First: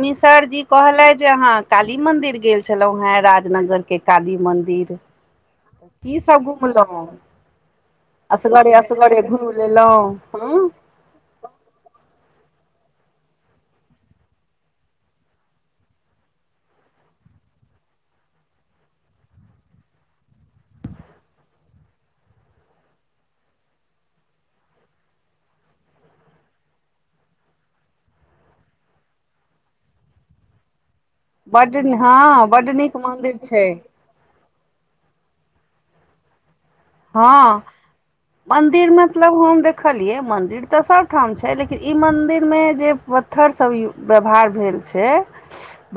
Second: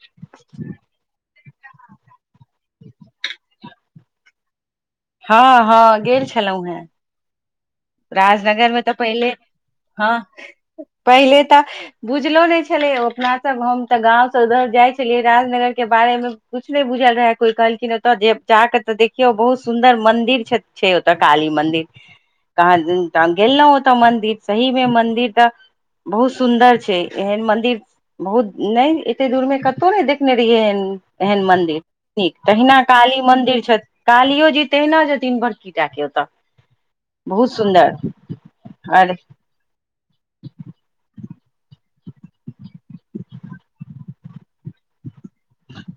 मिसर जी कहलैथ जे अहाँ काली मंदिर गेल छलहुं हें राजनगर के काली मन्दिर, हँ तऽ हँ की गेल सभ छलहुँ हेँ घुमलहुँ। राजनगर असगरे मे तऽ असगरे पहिले घुमि लेलहुँ हँ हुं। पहिले तऽ। बुझलो नहि छलै ओ अपना सब हम तऽ गाँवसँ उधर जाइ छलियै राजनगर के बारेमे किछु नहि बुझल रहै, कोइ कहलखिन ओतय जे जाकऽ तऽ देखियौ बहुत सुन्दर मन्दिर छथि। छै ओतऽ काली मन्दिर। कहाँ त गेलहुं ओतऽ मंन्दिर, सहीमे मंन्दिर तऽ बहुत सुन्दर छै, एहन मन्दिर बहुत नहि एते दूरमे कतहु नहि देखने रहियै एहेन एहन बड्ड मन्दिर नीक, हँ बड्ड तहिना नीक काली मन्दिर छै छथि। कालियो जी तहिना छथिन बड़की टा के ओतऽ। बहुत हँ, सुन्दर मन्दिर अरे मतलब हम देख देखलिये, मंदिर त सब ठाम छै, लेकिन इ मंदिर में जे पत्थर सब यू व्यवहार भेल छै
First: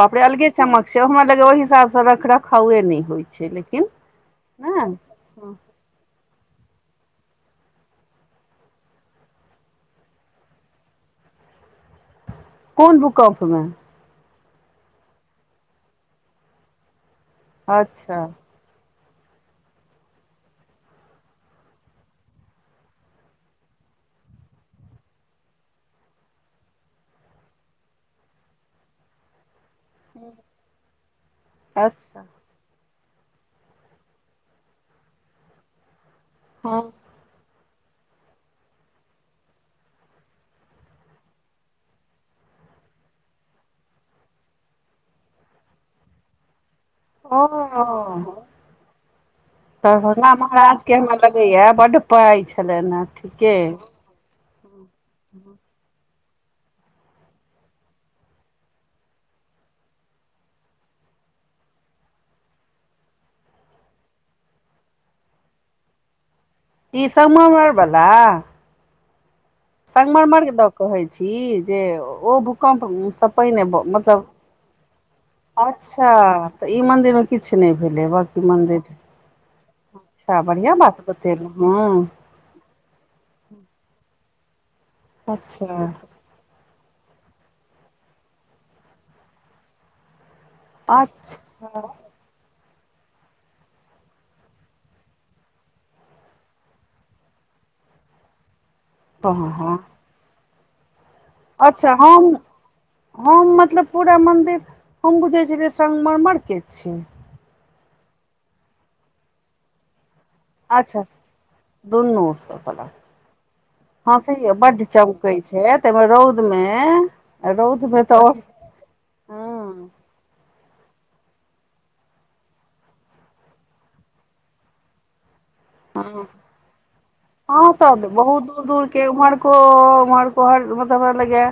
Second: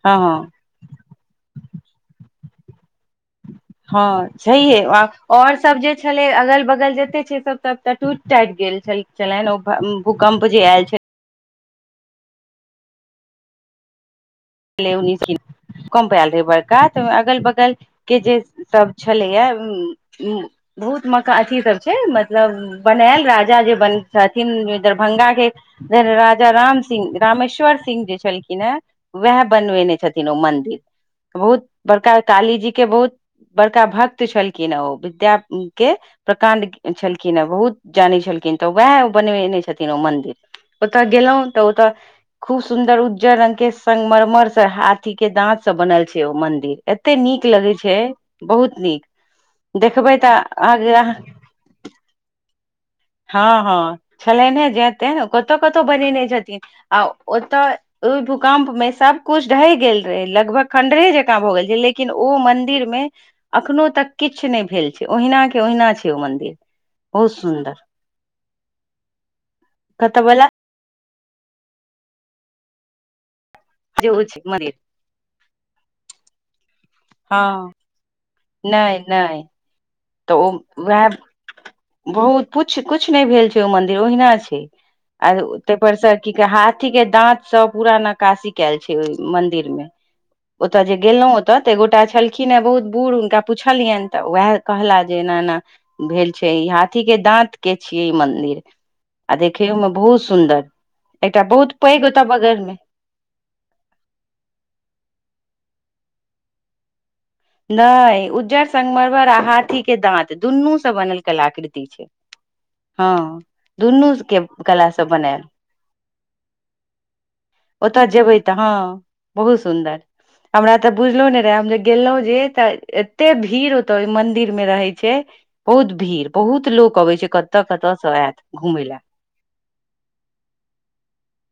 बाप हँ रे हँ अलगे चमक छै, हमरा लगैये ओहि हिसाब से रख रखावे नै होइ छै। लेकिन हँ छैहे आ नहि और सब जे छलै, अगल बगल जते छै सब टूट टाट गेल छलनि। भूकम्प जे आयल छलै कोन भूकंप मे भूकंप आयल रहै बड़का तऽहि अगल बगल के अच्छा जे सब छलैये बहुत मका अथी सब छै मतलब बनायल राजा जे बन रहथिन दरभंगा के नैई नैइ राजा राम सिंह रामेश्वर सिंह जे छलखिन है। वएह बन बेने छथिन ओ मन्दिर बहुत बड़का अच्छा काली जी के बहुत। बड़का भक्त छलखिन ओ विद्या के प्रकाण्ड हँ छलखिन। खिन बहुत जानै छलखिन तऽ उएहै बनबेने छथिन ओ मंदिर। ओता गेलहुं तऽ ओता खूब सुन्दर उज्जर रंग के। संगमरमर स हाथी के दांत स बनैल छैय ओ मंदिर। एते ओ नीक लगैय छैय बहुत नीक। देखबै दरभंगा तऽ महाराज के अहाँके हमरा लगैया बड्ड पाइ छलनि हे ठीके अई। छलैय ने जैते ने कतौ कतौ बनेने छथिन आ ओतऽ। भूकम्प में सब कुछ ढहि गेल रहैय लगभग खं्डरे जका भऽ गेल छैय लेकिन ओ मंदिर मे। अखनो तक किछ नइ भेल छैय ओहिना के ओहिना छैय ओ मंदिर। ई बहुत संगमरमर सुन्दर बला। कतऽ संगमरमर बला दऽ कहैय छी जे ओ भूकम्प स पहिने भ। जेहो छैय मरी। अच्छा तऽ ई मंदिर मे किछ नइ हँ भेलैय बकि मन्दिर। नहि नहि तऽ अच्छा ओ बढ़ियां बात वएह बतेलौउ हं। बहुत कुछ कुछ नइ भेल छैय ओ मंदिर ओहिना छैय आ तै अच्छा परस। की हाथी के दात सब पूरा नकासी कैल छैय ओइ मंदिर मे। ओतऽ जे गेलहुॅं अच्छा ओतऽ तऽ ए गोटा छलखिन हे बहुत बूढ़ हुनका पुछलियनि तऽ उएह। कहला जे एना एना भेल छैय ई हाथी के दाँत के छियै ई मन्दिर। आ हँ हँ देखैोयो मे बहुत सुन्दर। अच्छा हम। हम मतलब पूरा मंदिर हम बुझैछेलियै संगमरमर के छैय। नई उज्जर संगमरमर आ हाथी के दाँत। तऽ दुन्नू स अच्छा बनल कलाकृति छैय दुनू सब बला हं। दुनू के कला स बनायल। तैमे रौद मे ओतऽ जेबैय तऽ ह बहुत हँ सुंदर हमरा तऽ बुझलो नैइ रहै हम जे गेलहुं जे तऽ एते भीड़ ओत ओ मंदिर मे रहैय छैय। बहुत भीड़ बहुत लोक अबैय छैय कतऽ कतऽ स ऐत घूमय लए ओ हमर घर मतलब हमरा लगैया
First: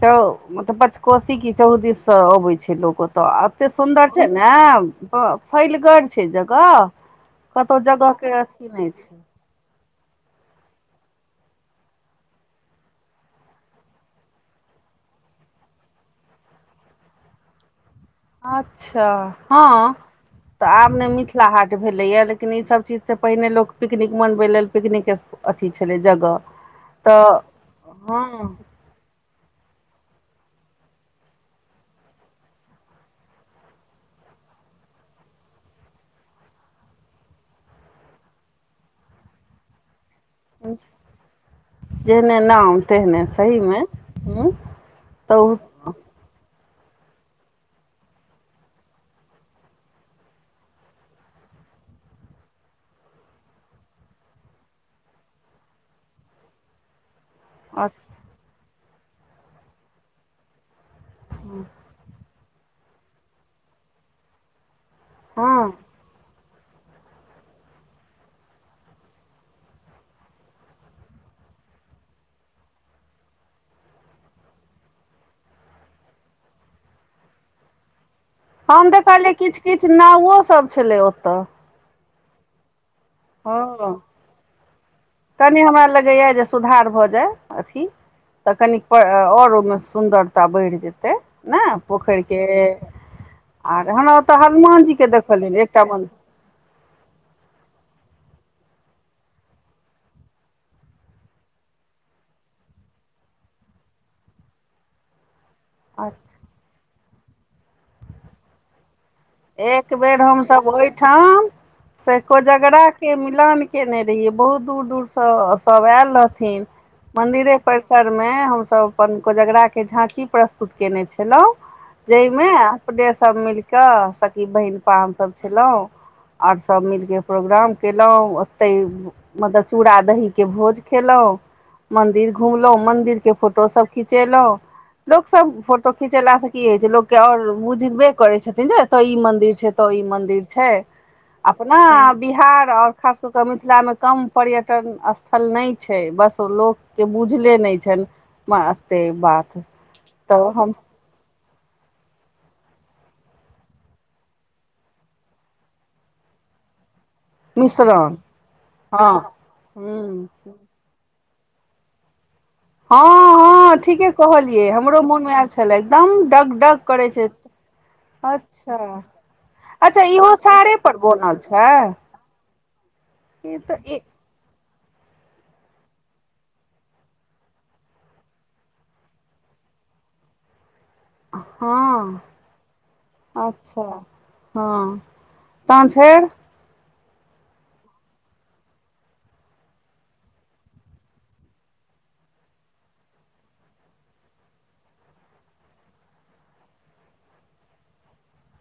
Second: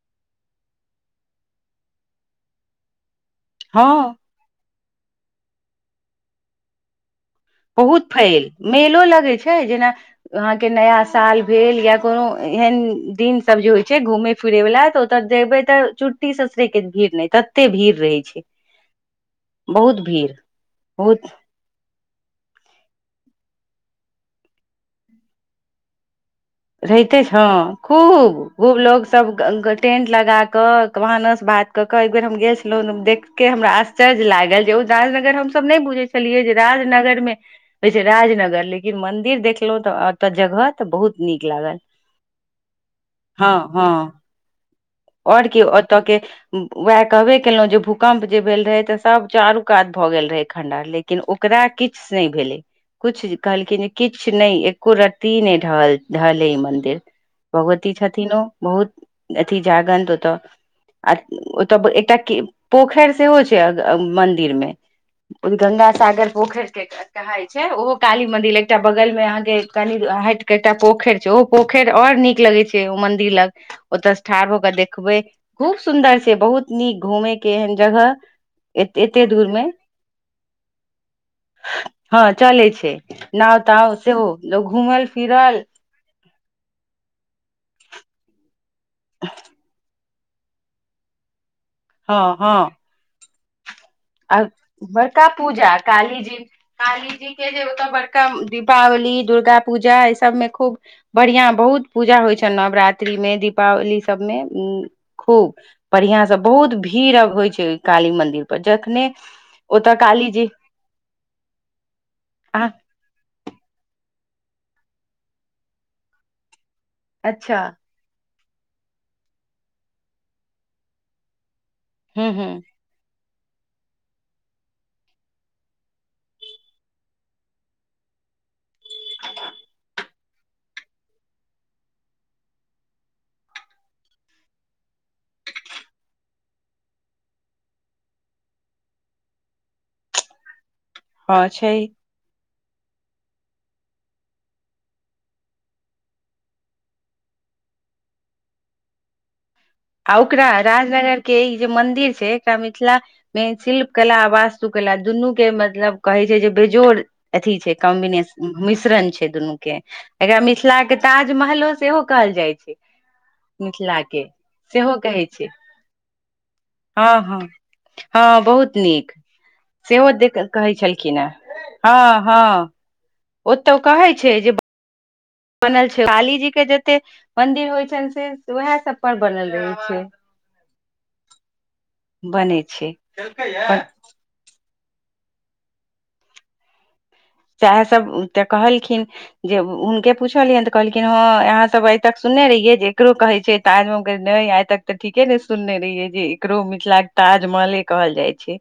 चौ मतलब पच कोसी की चौहदीस सँ अबैत छैय लोक ओतऽ एते हँ सुन्दर छैय ने फैलगर छैय जगह कतौऽ जगह के छैय अथी नहि मेलो छै लगैय छैय जेना अहाँ के नया साल भेल या कोनो एहन दिन सब जे होइ छैय घूमे फिरे वला तऽ ओत जेबे ते चुट्टी ससुरे के भीड़ नहि तते भीड़ रहे छैय। अच्छा हँ तऽ आब नै बहुत मिथिला हाट भेलैया लेकिन ईसभ चीज स पहिने लोक पिकनिक मनबै लेल पिकनिक अथी छलै जगह रहिते तऽ छौ हं खूब हँ खूब लोक सब टेंट लगा कऽ भानस भात कऽ कऽ एइ बेर हम गेल छलहुं देख के हमरा आश्चर्य लागल जे ओ राजनगर हमसभ नई बुझैय छेलियै जे राजनगर मे होैइ छैय राजनगर लेकिन मन्दिर देखलहुं तऽ ओतऽ जगह तऽ बहुत नीक लागल जेहने नाम तेहने हँ सही मे हँ हूं और की ओतऽ के वैह कहबे केलहु जे भूकम्प जे भेल रहेय तऽ सब चारू कात भए गेल रहेय खंडहर ले किन ओकरा किछ नय भेलै‌। कुछ ज कहलखिन जे किछ नय एक्को रत्ती नय ढह- ढहलै मन्दिर। भगवती छथिन अच्छा ओ बहुत अथी जागंत ओतऽ। आ ओतऽ एकटा- के पोखैर सेहो छै अ- मन्दिर मे। ओ हँ गंगा सागर पोखैरके कहाय छै ओहो काली मंदिर एकटा बगल में अहाँके कनि हइट के एकटा पोखैर छै। ओहो पोखैर और नीक लगै छै ओ मंदिर लग। ओतऽ ठाढ़ भकऽ देखबै। खूब सुन्दर छै। बहुत नीक घूमय के एहन जगह हम तऽ एते देखलियै दूर किछ मे किछ नाउवो सब छलै ओतऽ हँ चलै छै। नाव हँ -ताव सेहो लोक घुमल- कनि फिरल हमरा लगेयैऽ जे सुधार भऽ जाय अथी। तऽ कनी पर और ओय मे सुन्दर भा बैढ़ जेतै ने? पोखैर हँ के, हँ आर हमा- आ- बड़का पूजा कालीजी काली जी के जे ओतऽ बड़का दीपावली दुर्गा पूजा इ सबमे खूब बढ़ियां बहुत पूजा होइ छैन नवरात्रि मे दीपावली सबमे उ- खूब अच्छा बढ़िआंसँ। बहुत भीड़ अब होइ छै ओय काली मंन्दिर पर। जखने एक ओतऽ बेर काली जी हमसब ओयठाम अहाँ सेकोजगड़ा के मिलान केने रहियै बहुत दूर -दूरसँ सब ऐऽल रहथिन मन्दिरे अच्छा परिस्- सरमे हमसब अपन कोजगराके झाँकी प्रस्तुत केने छलहुँ हूँ जयमे हूँ पडे सब मिल कऽ सकी बहिनपा हमसब छलहुँ आओर सब मिलके प्रोग्राम केलहुॅँ तै- म-मतलब चूड़ा -दहीके भोज खेलहुँ। मन्दिर घुमलहुँ, मन्दिरके फोटोसब खिचेलहुँ लोक सब फोटो खिचेला से की होइ छै लोक के और बुझबे करै छथिन जे तऽ ई मंदिर छै ओतऽ ई मंदिर छै। हँ अपना छै बिहार आओर खास कऽ कऽ मिथिलामे कम पर्यटन स्थल नय छै बस लोक के बुझले नय छैन म- एत्ते बात आ ओकरा तऽ हम राजनगर के ई जे मंदिर छै एकरा मिथिला मेन शिल्प कला आ वास्तु कला दुन्नु के मतलब कहै छै जे बेजोड़ अथी छै मिश्रण कम्बिनेशन मिश्रण हँ छै दुनू के। हूँ एकरा मिथिला के ताजमहलो सेहो कहल जाइ छै। हँ- हँ- मिथिला ठीके के कहलियै सेहो हमरो मोन कहै मे ऐल छै छलै। एकदम डग- डग करै हँ छै। हँ हँ बहुत अच्छा। नीक अच्छा सेहो इहो देख कहै साड़ेपर छलखिन हेँ बनल छै? ई ओतऽ तऽ ई कहै छै जे बा- बनल छै काली जी के जत्ते मंदिर होइ छैन से उहैऽ सब पर बनल रहै छै। हँ। बनै छै अच्छा। हँ- तहन फेर? सैह सब तऽ कहलखिन। जे हुनके पुछलियैन तऽ कहलखिन हँ अहाँसभ आइ तक सुनने रहियै जे एकरो कहै छै। ताजमऽनय आइ तक तऽ ठीके ने सुनने रहियै जे एकरो मिथिलाक के ताजमहले कहल जाइ छै।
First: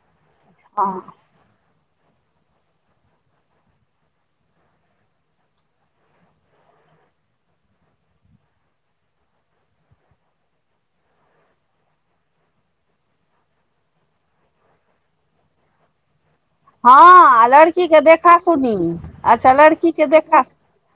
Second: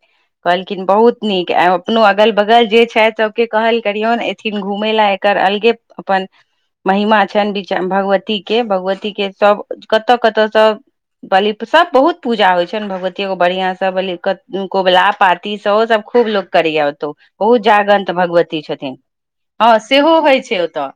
कहलखिन हँ बहुत नीक आ-अपनो अगल -बगल जे छैथि से के कहल करिऔन एथिन घुमै लय। एकर अलगे अप्पन महिमा छैन बिच- भगवती के भगवती के सब कत्तऽ कत्तऽ सब बलि प-सभ बहुत पूजा होइ छैन भगवतियोके बढ़िआँसँ बल- कोबला पाती सेहो सभ खूब लोक। करी आतै हँ बहु लड़की के जागल देखा भगवती सुनी छथिन्ह अच्छा हँ लड़की के सेहो होई देखा छै ओतय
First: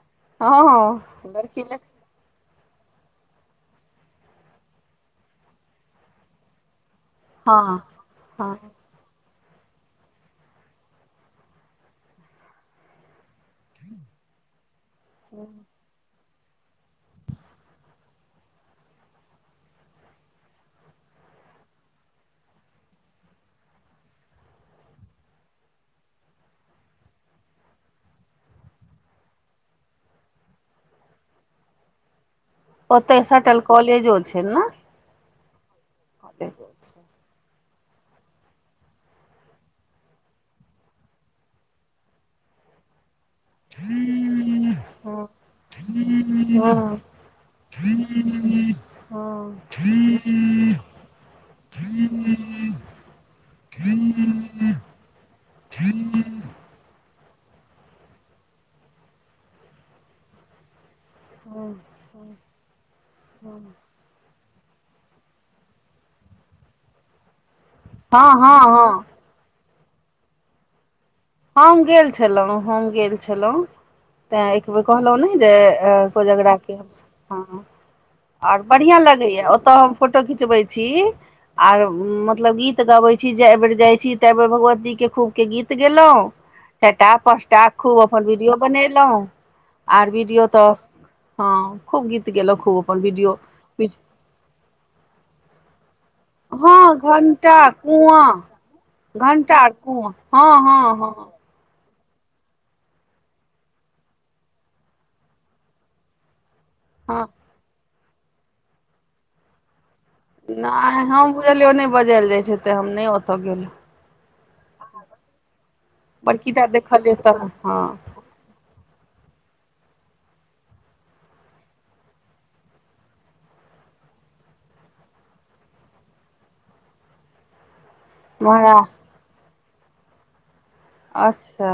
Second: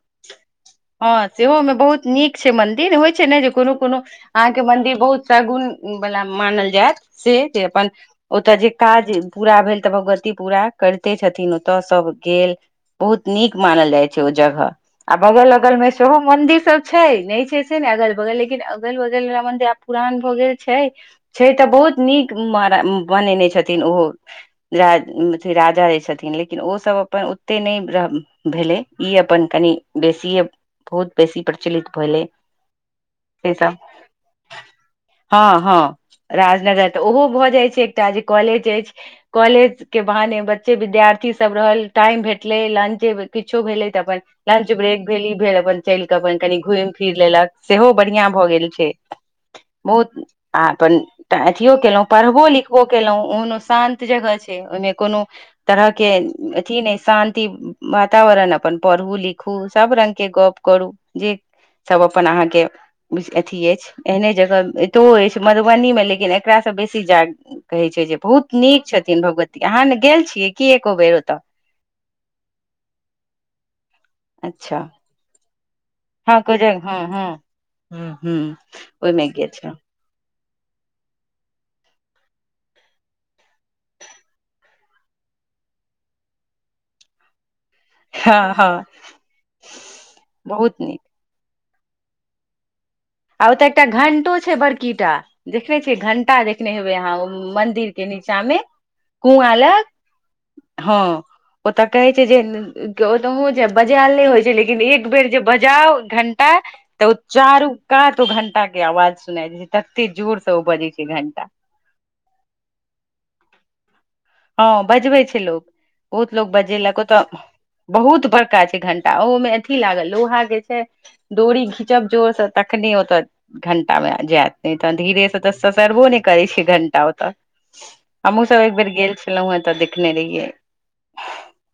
हँ सेहो लड़की मे ले बहुत बहुत नीक छै मंदिर होइ छै ने जे कोनो कोनो। अहाँके मंदिर बहुत शगुन बला मानल जायत। से जे हँ अपन हँ ओतय जे काज पूरा भेल तऽ भगवती पूरा करिते छथिन ओतय सब गेल बहुत नीक मानल जाइ छै ओ जगह आ बगल अगल में देखु मंदिर सब छै नहि छै से नै अगल बगल लेकिन अगल बगल वला मंदिर आब पुरान भऽ गेल छै। छै तऽ बहुत नीक मर बनेने छथिन ओहो। राज उम छै राजा रे छथिन लेकि लेकिन ओ सब अपन ओते नहि भरम भेलै ई अपन कनि बेसीए बहुत बेसी प्रचलित भेलै। ओतै से सटल सब कॉलेजो छै नऽ। हँ हँ राजनगर त छै ओहो भऽ जाइ छै एकटा जे कॉलेज जाइछी। कॉलेज के बहाने बच्चे विद्यार्थी सब रहल टाइम भेटले लंचे किछो भेलै तऽ अपन लंच ब्रेक भेल ई भेल अपन चलि कऽ अपन कनि घुइम फिर लेलक सेहो बढ़िया भऽ गेल छै। हँ। बहुत आ अपन तऽ अथियो केलहुँ पढ़बो लिखबो केलहुँ ओहनो शान्त जगह छै ओहिमे कोनो तरह के अथी नहि शान्ति वातावरण अपन पढू लिखू सब रंग के गप करू। जी सब अपन अहाँके बुझ अथी अछि। एहने जगह एतो अछि मधुबनी मे लेकिन एकरा से बेसी जा कहै छै जे हँ हँ बहुत नीक हँ छथिन भगवती अहाँ ने गेल छिय की एको बेर ओतय। हम गेल छलहुँ हम गेल छलहुँ तय एक अच्छा बेर कहलहुँ नै जे अ हँ कोजगरा को के जगह हँ हँ हमसब ह ह ह आर बढ़िया ओहिमे लगैया गेल ओतऽ छलहुँ हम फोटो खिचबै छी। आर उम मतलब गीत गबै छी जाए बेर जाय छी ता बेर भगवती के खूब के गीत गेलै। चारि टा पाँच टा खूब अपन हँ वीडियो हँ बनेलहुँ आर वीडियो तऽ। बहुत नीक हँ खूब गीत गेलेहु खूब अपन वीडियो। आ ओत एकटा घंटो छै बड़कीटा देखने छियै घं कटा देखने हेबै हँ अहाँ ओ म- मंदिर के नीचा मे। कुआँ घंटा आ लग कुआँ हँ हँ हँ। ओतऽ कहै छै जे ओतहु जे बजायल नहि होइ छै लेकिन एक बेर जे बजाउ घंटा। त उ हँ चारू कात ओ घंटा के आवाज सुनाई देत तते जोड़। नहि हम बुझलियै ओ नहि बजायल जाइ छै तऽ हम नहि ओतय गेलहु। हँ बजबे छै लोक बहुत लोक बड़कीटा बजेलक देखलियै ओतऽ तऽ हँ बहुत बड़का छै घंट तऽ अहू मे अथी लागल लोहा जे छै डोरी घिचब जोर सँ तखने ओतऽ। घंटा ब जायत नहि तऽ धीरे सँ तऽ ससरबो नहि करै छैय घंटा ओत। हमहुँ सब एक महाराज बेेर गेल छलौ हँ तऽ देखने रहियै। अच्छा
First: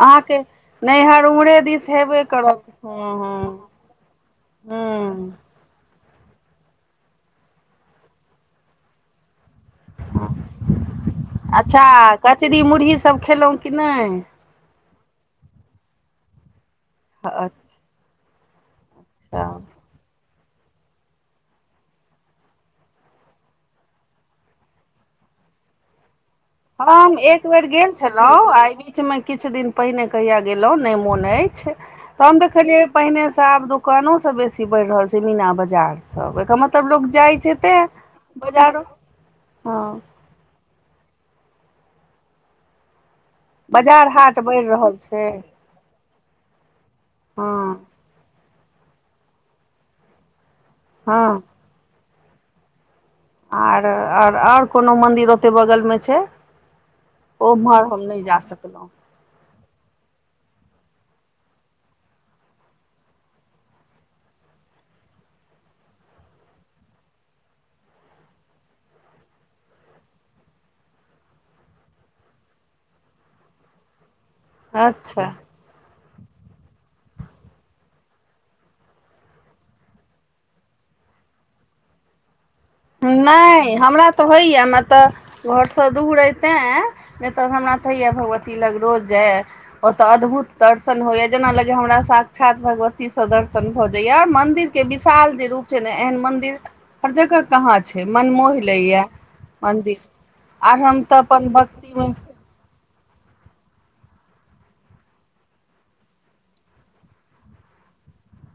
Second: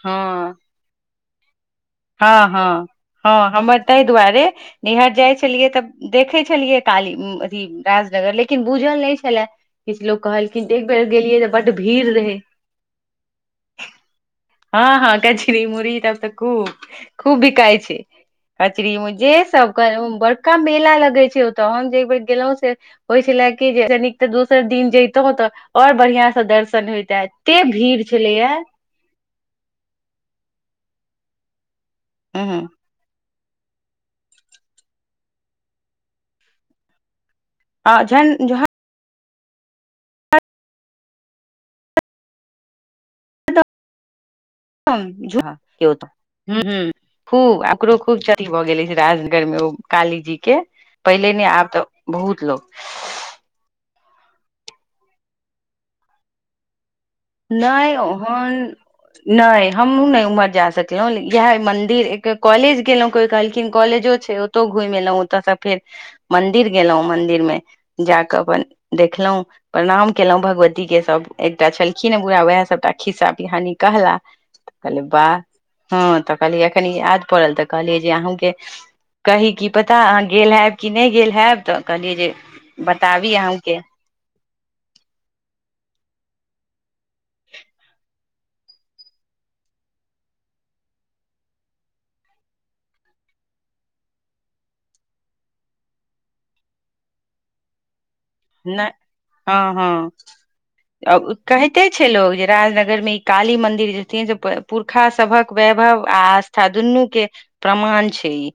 अहाँके हँ नैहर उम्हरे दिस। हँ हँ हँ हमर ताहि दुआरे नैहर जाइ हूँ छलियै तऽ। देखै छलियै काली उम अथी राजनगर लेकिन बूझल नहि छलेए। किछ लोक कहलखिन एक बेर गेलियै तऽ बड्ड अच्छा भीड़ रहै। कचरी मुरही सब खेलहुँ कि नहि हँ हँ कचरी मुरही तब तऽ खूब। खूब बिकाइ अच्छा छै कचरीमे जे सब बड़का मेला लगै छै ओतऽ हम जे अइबेर गेलहुं से। होइ छले कि जे अइ से नीक तऽ दोसर दिन जइतों तऽ और बढ़ियां से दर्शन। होइत हम एक एते बेर गेल भीड़ छलैया छलहुँ आय बीच में किछ दिन पहिने कहिया गेलहुँ नहि मोन अछि, त हम उहूं देखलियै। पहिनेसँ आब दोकानो सब बेसी बढ़ि रहल छै मीना बजार सब, एकर मतलब लोक जाइ छै। तें आ जैन जेहे। बजारो हँ। बजार हाट। बढ़ि रहल छै हूँ खूब आ हँ एकरो खूब च भऽ गेल अछि राजनगर मे ओ काली जी के पहिले हँ ने आब तऽ बहुत लोक। आर आओर कोनो मन्दिर ओते बगलमे छै। ओम्हर हम नहि जा सकलहुँं। नहि हमहूँ ने उम्हर जा सकलहुं इएह मंदिर एक कॉलेज गेलहुं कोइ कहलखिन कॉलेजो। ओतौ घुमि एलहुँ ओतयसँ फेर मंदिर गेलहुँं मंन्दिर मे। जा कऽ अपन देखलहुँ प्रणाम केलहुँं भगवती के सब एकटा छल खीन हे बुरहा उएह सभटा खिस्सा पिहानी कहला कहलिए अच्छा वाह। हँ तऽ कहलियै एखन याद पड़ल तऽ कहलियै जे अहूँके। कही की पता अहाँ गेल हेएब कि नहि गेल हेएब तऽ कहलियै जे बताबी नहि अहूँके हमरा तऽ होइए न तऽ घरसँ दूर अय तँए नहि तऽ हमरा तऽ होइये भगवती लग रोज जाय। ओतय अद्भुत दर्शन होइये जेना लागैये हमरा साक्षात भगवतीसँ दर्शन भऽ जाइये मंन्दिर। के विशाल जे रूप छै ने एहन मंदिर हर जगह कहाँ छै मनमोहि नहि लैये हँ मन्दिर हँ आर हम तऽ अपन कहिते भक्तिमे। छै लोग जे राजनगर में ई काली मंदिर जे छथिन से पुरखा सभक वैभव आ आस्था दुनू के प्रमाण छै ई।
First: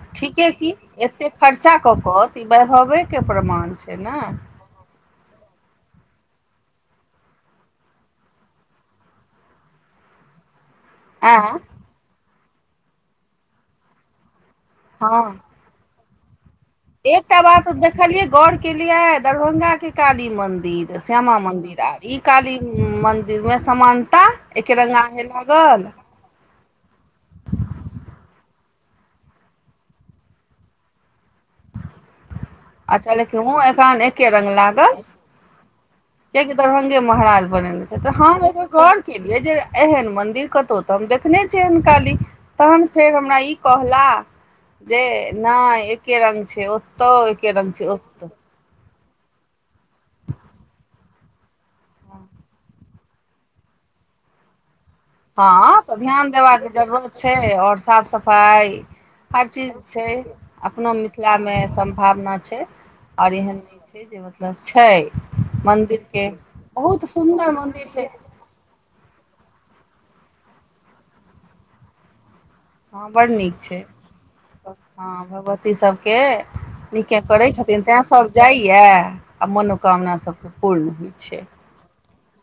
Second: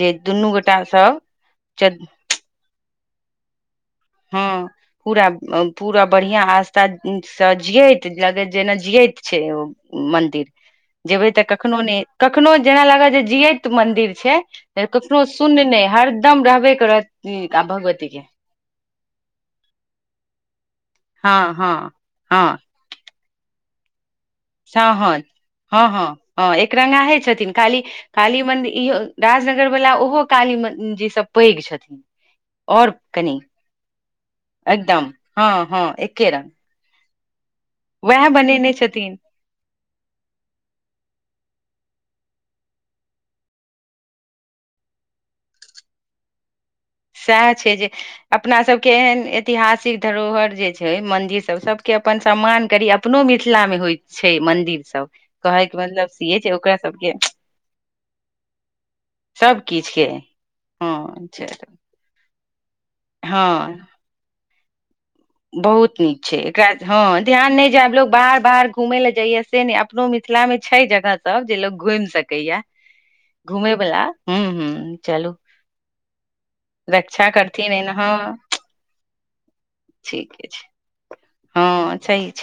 जे दुनू ठीके की गोटा सब एते खर्चा कऽ कऽ त ई बैभवे के प्रमाण छै न। हँ। पूरा पूरा बढ़ियां आस्था से जियैत लगै जेना जियैत छै ओ। मंन्दिर जेबै तऽ आँ कखनो नहि कखनो जेना लागत जे जियैत मन्दिर छै। कखनो हँ सुन नहि हरदम रहबे। करत एकटा आ बात भगवती देखलियै के गौर। [unintelligible] केलिये दरभंगा के काली मंदिर श्यामा हँ हँ मंदिर आर ई हँ काली मन्दिरमे समानता एकेरङ्गा साहन हे हँ लागल। हँ हँ एकरंगाहे छथिन खाली काली मन्दिर ईहो राजनगर वला ओहो काली म जी सब। पैघ छथिन। और अच्छा कनि लेकिन मुँह आ कान एके रंग लागल। एकदम हँ हँ एके रंग दरभंगे महाराज बनेने छथि तऽ वएह हम एकर बनेने गौर छथिन केलियै जे एहन मंदिर कतौ तऽ हम देखने छिय एहन काली तहन फेर हमरा ई कहला जे नहि एके रंग छै ओतौ सएह एके रंग जे छै ओतो। अपना सबके एहन ऐतिहासिक धरोहर जे छै मन्दिर सब सबके अपन सम्मान करी। अपनो मिथिला मे होय छै मंदिर सब। कहै के हँ तऽ मतलब ध्यान से छै देबाक ओकरा सबके जरूरत छै आओर साफ सफाइ हर सब चीज किछ छै, के अपनो हँ छै मिथिलामे सम भावना छै आओर एहन हँ छै जे मतलब छै। बहुत नीक मन्दिरके छैय एकरा बहुत हँ सुन्दर ध्यान नहि जा मन्दिर आब छै लोग बाहर बाहर घूमे ले जइये से ने अपनो मिथिला में छैय जगह सब जे लोग घूम सके या। हँ बड़ नीक छैय हूँ हँ चलू भगवती सभके नीके रक्षा करैत करथिन छथिन एना तैँसभ हँ जाइए आ मनोकामना ठीके सभके छै पूर्ण होइत छैय। हँ सही छै